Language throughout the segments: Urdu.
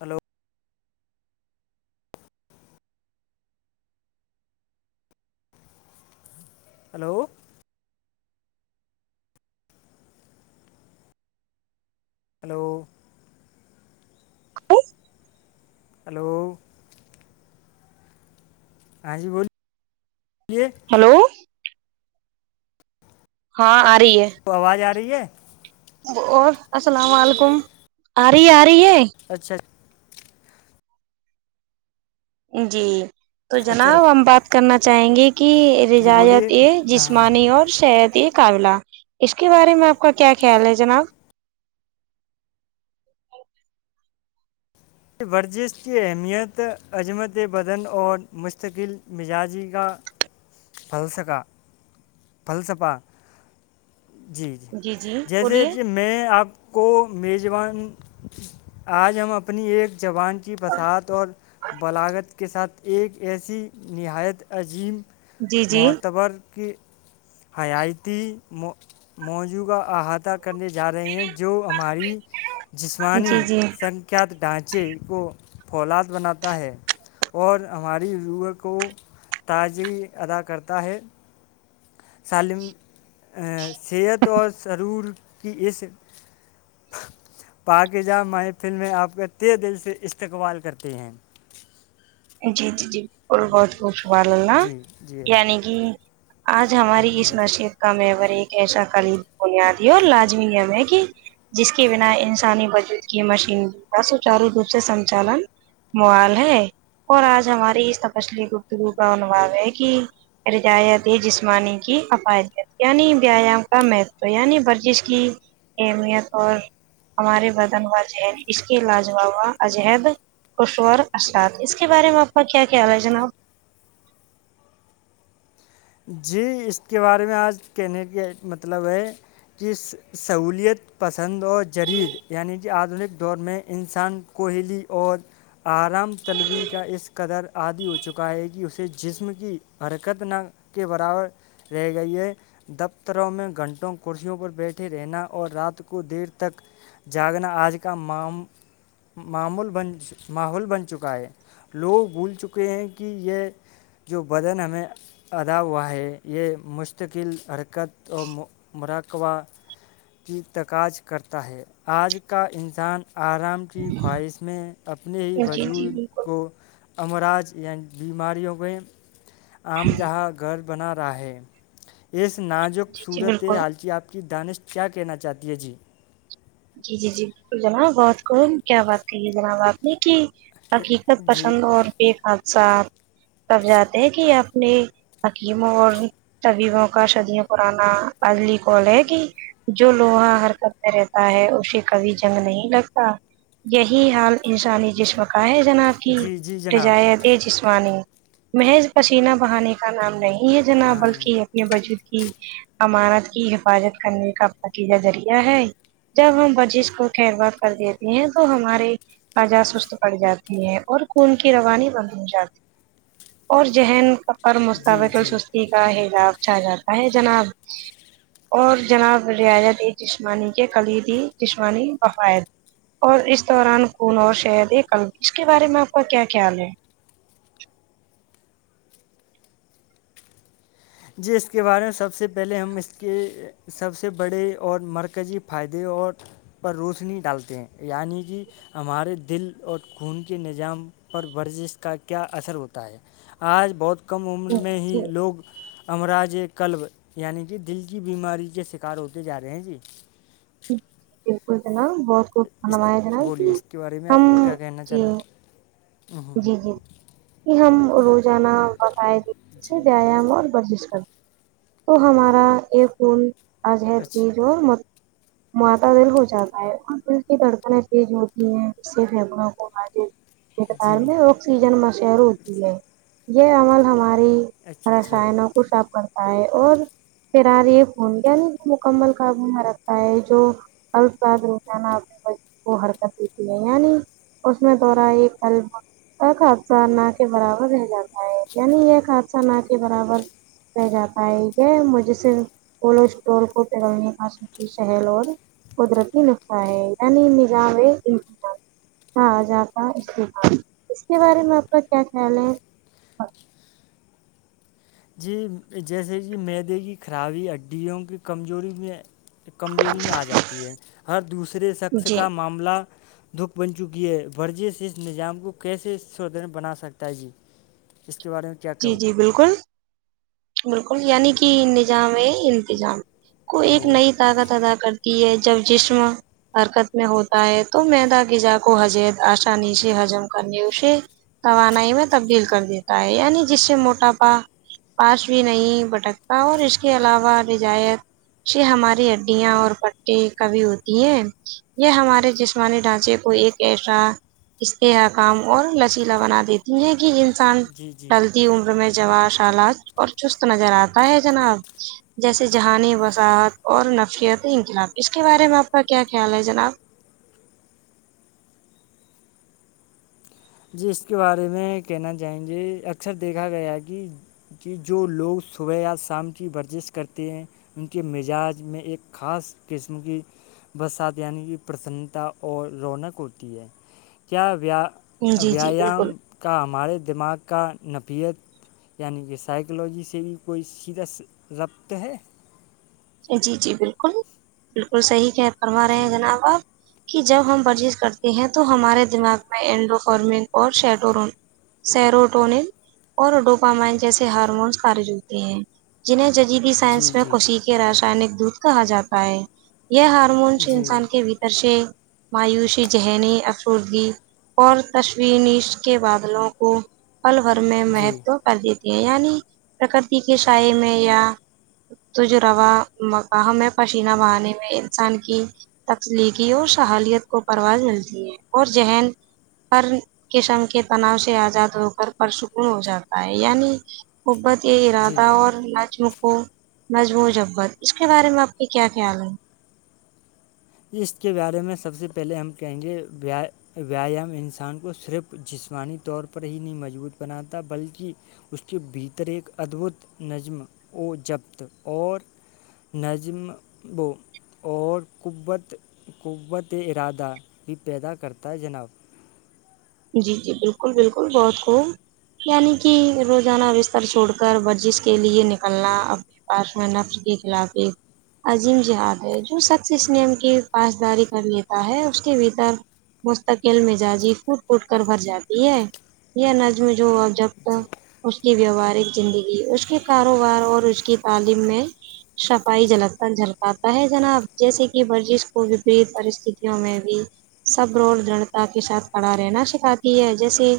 ہلو ہلو ہلو ہیلو ہاں جی بولیے ہلو ہاں آ رہی ہے آواز آ رہی ہے السلام علیکم آ رہی آ رہی ہے اچھا جی تو اچھا جناب ہم بات کرنا چاہیں گے کہ جی رجایت بولیے ایک ہاں جسمانی اور صحت ایک مقابلہ اس کے بارے میں آپ کا کیا خیال ہے جناب ورزش کی اہمیت عظمت بدن اور مستقل مزاجی کا فلسفہ جی جی جیسے بولیے جم میں میں آپ کو میزبان آج ہم اپنی ایک زبان کی وساعت اور بلاغت کے ساتھ ایک ایسی نہایت عظیم جی جی معتبر کی حیاتی موضوع کرنے جا رہے ہیں جو ہماری جسمانی جی جی سن کیا ڈھانچے کو فولاد بناتا ہے اور ہماری روح کو تازگی عطا کرتا ہے سالم صحت اور سرور کی اس پاکیزہ محفل میں اپ کا تہہ دل سے استقبال کرتے ہیں جی جی جی اور بہت بہت سوال اللہ جی جی یعنی کہ آج ہماری اس نشت کم ہے ایک ایسا خلید بنیادی اور لازمی ہے کہ جس کے بنا انسانی بجود کی مشینری کا سچارو روپ سے سنچالن موال ہے اور آج ہماری اس تپسلی گفتگو کا انواد ہے کہ رجایت ہے جسمانی کی حفادت یعنی ویایام کا مہتو یعنی ورزش کی اہمیت اور ہمارے بدن و ہد اس کے لاجوابا اجہد خشور اسات اس کے بارے میں آپ کا کیا خیال ہے جناب جی اس کے بارے میں آج کہنے کا مطلب ہے کہ سہولیت پسند اور جریید یعنی آدنک دور میں انسان کوہلی اور آرام طلبی کا اس قدر عادی ہو چکا ہے کہ اسے جسم کی حرکت نہ کے برابر رہ گئیے ہے دفتروں میں گھنٹوں کرسیوں پر بیٹھے رہنا اور رات کو دیر تک جاگنا آج کا معام ماحول بن چکا ہے لوگ بھول چکے ہیں کہ یہ جو بدن ہمیں عطا ہوا ہے یہ مستقل حرکت اور مراقبہ کی تکاج کرتا ہے آج کا انسان آرام کی خواہش میں اپنے ہی جی جی وجود بالکل کو امراج یعنی بیماریوں کےئے جاں گھر بنا رہا ہے اس نازک جی جی صورت بالکل آالچی آپ کی دانشٹ کیا کہنا چاہتی ہے جی جی جی جی بالکل جناب بہت خم کیا بات کہیے جناب آپ نے کہ حقیقت جی پسند اور بے حادثات سب جاتے ہیں کہ اپنے حکیموں اور طبیبوں کا شدیوں پررانا عزلی کال ہے کہ جو لوگ ہرکت کرتے ہے اسے کبھی جنگ نہیں لگتا یہی حال انسانی جسم کا ہے جنا کی جی جی جناب رجایتے جسمانی محض پسینہ بہانے کا نام نہیں یہ جناب ہاں بلکہ وجود کی امانت کی حفاظت کرنے کا پتیجہ ذریعہ ہے جب ہم بزش کو خیرواد کر دیتے ہیں تو ہمارے آجا سست پڑ جاتی ہے اور خون کی روانی بند ہو جاتی ہے اور ذہن فر جی مستوقل جی سستی کا حجاب چا جاتا ہے جناب اور جناب رعیت ایک جسمانی کے خلیدی جشوانی وفائد اور اس دوران خون اور شہد ایک قلب اس کے بارے میں آپ کا کیا خیال ہے جی اس کے بارے میں سب سے پہلے ہم اس کے سب سے بڑے اور مرکزی فائدے اور پر روشنی ڈالتے ہیں یعنی کہ ہمارے دل اور خون کے نظام پر ورزش کا کیا اثر ہوتا ہے آج بہت کم عمر میں جی ہی لوگ امراج کلب یعنی کہ دل کی بیماری کے شکار ہوتے جا رہے ہیں جی بالکل جناب بہت خوب اس فنمیا جنا کہ بولیے اس کے بارے میں ہم آپ کو کیا کہنا جی چاہیں جی جی کہ ہم روزانہ باقاعد سے جی ویایام اور ورزش کرتے تو ہمارا یہ فون آج ہے اچھا جو مادا دل ہو جاتا ہے اور پل کی دھڑکنیں تیز ہوتی ہیں سےوں کو حارر مقدار جی میں آکسیجن مشور ہوتی ہے یہ عمل ہماری اچھا اچھا ہراشا ہے نوخوشاف کرتا ہے اور پھر آار یہ فون یعنی مکمل کاابو میں رکھتا ہے جو ال سات روانا اپنے ب کو ہرکت دیتی ہے یعنی اس میں دو رہا ایک البم ایک حادثہ نہ کے برابر رہ جاتا ہے یعنی یہ حادثہ نہ کے برابر کہ جاتا ہے یہ مجھے صر پولو اسٹور کو تلنے کا سوچ شہل اور قدرتی نسخہ ہے یعنی نجام ہے انتظام ہاں آ جاتا اس اس کے بارے میں آپ کا کیا خیال ہے جی جیسے کہ معیدے کی خرابی ہڈیوں کی کمزوری میں کمزوری میں آ جاتی ہے ہر دوسرے شخص جی کا معاملہ دھک بن چکی ہے ورجے سے اس نظام کو کیسے سدن بنا سکتا ہے جی جس کے بارے میں کیا جی کہو جی بالکل بالکل یعنی کہ نظام ہے انتظام کو ایک لو نئی طاقت عطا کرتی ہے جب جسم حرکت میں ہوتا ہے تو میدا غذا کو حج آسانی سے حجم کرنے اسے توانائی میں تبدیل کر دیتا ہے یعنی جس سے موٹاپا پاس بھی نہیں بھٹکتا اور اس کے علاوہ رجایت یہ ہماری ہڈیاں اور پٹٹیے کبھی ہوتی ہیں یہ ہمارے جسمانی ڈھانچے کو ایک ایسا استحکام اور لچیلا بنا دیتی ہیں کہ انسان جی جی ڈلتی عمر میں جواہ سالات اور چست نظر آتا ہے جناب جیسے جہانی وساحعت اور نفیت انقلاب اس کے بارے میں آپ کا کیا خیال ہے جناب جی اس کے بارے میں کہنا چائیں گے اکثر دیکھا گیا ہے کہ کہ جو لوگ صبح یا شام کی ورزش کرتے ہیں ان کے مزاج میں ایک خاص قسم کی برسات یعنی کی پرسنتا اور رونق ہوتی ہے کیا ویا جی جی ویایام بالکل کا ہمارے دماغ کا نفیت یعنی کہ سائیکلوجی سے بھی کوئی سیدھا رابط ہے جی جی بالکل بالکل صحیح کہ فرما رہے ہیں جی جناب آپ کہ جب ہم پرچیز کرتے ہیں تو ہمارے دماغ میں اڈوفارمنگ اور شیٹورون سیروٹونل اور ڈوپامائن جیسے ہارمونس خارج ہوتے ہیں جنہیں جدیدی سائنس جی میں جی خشیق راسائنک دودھ کہا جاتا ہے یہ ہارمونس جی انسان کے بھیتر سے مایوسی ذہنی افرودگی اور تشوینش کے بادلوں کو پل بھر میں جی مہتو کر دیتی ہیں یعنی پرکرتی کے شاائ میں یا تو جو روا مقہ ہے پسینہ بہانے میں انسان کی تخلیقی اور شحالیت کو پرواز ملتی ہے اور ذہن پر کے سنک تناؤ سے آزاد ہو کر پرسکون ہو جاتا ہے یعنی قحبت یہ ارادہ جی اور نجم کوجم جبت اس کے بارے میں آپ کے کیا خیال ہیں اس کے بارے میں سب سے پہلے ہم کہیں گےیا ویایام انسان کو صرف جسمانی طور پر ہی نہیں مضبوط بناتا بلکہ اس کے بھیتر ایک ادبھت نظم جبط اور نظمب اور قوت قوت ارادہ بھی پیدا کرتا ہے جناب جی جی بالکل بالکل بہت خوب یعنی کہ روزانہ بستر چھوڑ کر ورزش کے لیے نکلنا اب پاسوان نفر کے خلاف ایک عظیم جہاد ہے جو شخص اس نیم کی پاسداری کر لیتا ہے اس کے بھیتر مستقیل مزاجی اٹھ کر بھر جاتی ہے یہ نظم جو جب جی تک اس کی ویوہارک زندگی اس کے کاروبار اور اس کی تعلیم میں صفائی جلکن جھلکاتا ہے جناب جیسے کہ ورزش کو وپریت پرستتوں میں بھی سب رول درھتا کے ساتھ کھڑا رہنا سکھاتی ہے جیسے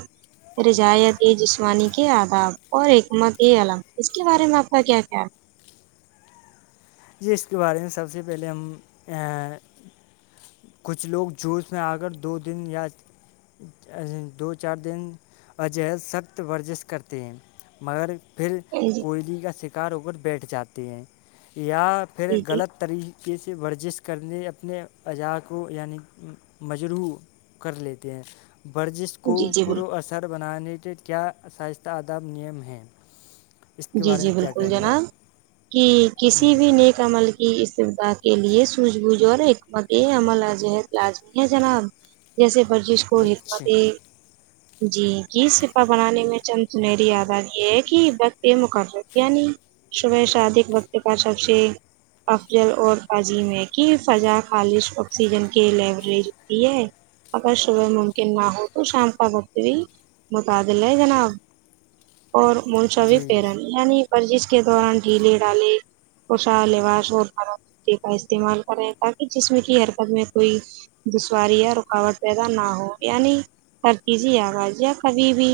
رجایت جسمانی کے آداب اور اکمت عم اس کے بارے میں آپ کا کیا خیال ہے جی اس کے بارے میں سب سے پہلے ہم کچھ لوگ جوس میں آ کر دو دن یا دو چار دن عجہد سخت ورزش کرتے ہیں مگر پھر جی کوئلی کا شکار ہو کر بیٹھ جاتے ہیں یا پھر جی جی غلط طری سے ورزش کرنے اپنے عجا کو یعنی مجرح کر لیتے ہیں ورزش کو جی جی پرو بالکل اثر بنانے کے کیا سائستہ آداب نیم ہیں اس کے جی بارے جی میں کیا بالکل کہیں گے جناب آپ کہ کسی بھی نیک عمل کی استدا کے لیے سوجھ بوجھ اور حکمت عمل اجہت لازمی ہے جناب جیسے ورزش کو حکمت اچھا جی سپا بنانے میں چند سنری یاداد یہ ہے کہ بے مقرر یعنی صبح شاد ایک وقت کا سب سے افضل اور عظیم ہے کی فضا خالش آکسیجن کے لییجتی ہے اگر صبح ممکن نہ ہو تو شام کا بتی متدل ہے جناب اور منشو جی جی یعنی ورزش کے دوران ڈھیلے ڈالے پوشا لباس اور براے کا استعمال کریں تاکہ جسم کی اربت میں کوئی دسوارییا رکاوٹ پیدا نہ ہو یعنی کرتیجی آواز کبھی بھی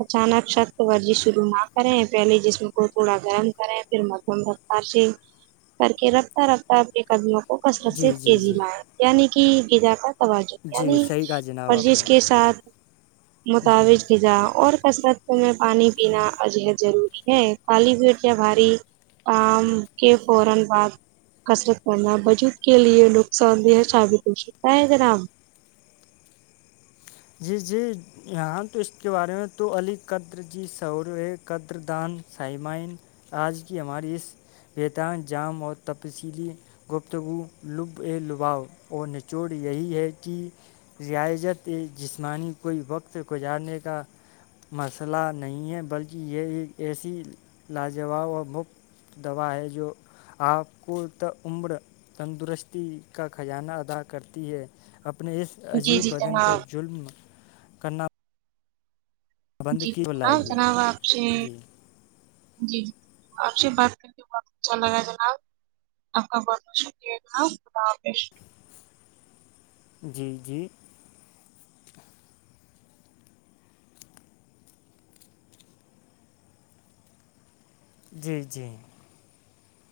اچانک شخت ورزی شروع نہ کریں پہلے جسم کو تھوڑا گرم کریں پھر مدم رفتار سے کر کے رکھ رفتار کے قدموں کو کثرت سے جی جی تیزی جی لائائے یعنی کہ بجا کر توجہ جی یعنی صحیح کہا جناب آپ ورزش نے کے ساتھ متوج کی جا اور کثرت میں پانی پینا عجہد ضرور ہے کالی پیٹ یا بھاری کام کے فوران بعد کسرت کرنا بجود کے لیے نقصان دہ ثابت ہو سکتا ہے گرام جی جی یہاں تو اس کے بارے میں تو علی قدر جی سعور ہے قدر دان سائمائن آج کی ہماری اس بیتان جام اور تفصیلی گفتگو لب ا لباؤ اور نچوڑ یہی ہے کہ ریاائجت جسمانی کوئی وقت گزارنے کا مسئلہ نہیں ہے بلکہ یہ ایک ایسی لاجواب و مفت دوا ہے جو آپ کو تا عمر تندرستی کا خزانہ ادا کرتی ہے اپنے اس جی عجیب جی بدن کا جناب ظلم کرنا بند جی جی کی جناب لائیے جناب آپ سے جی جی آپ سے بات کر کے بہت اچھا لگا جناب آپ کا بہت بہت شکریہ خدا حافظ جی جی جی جی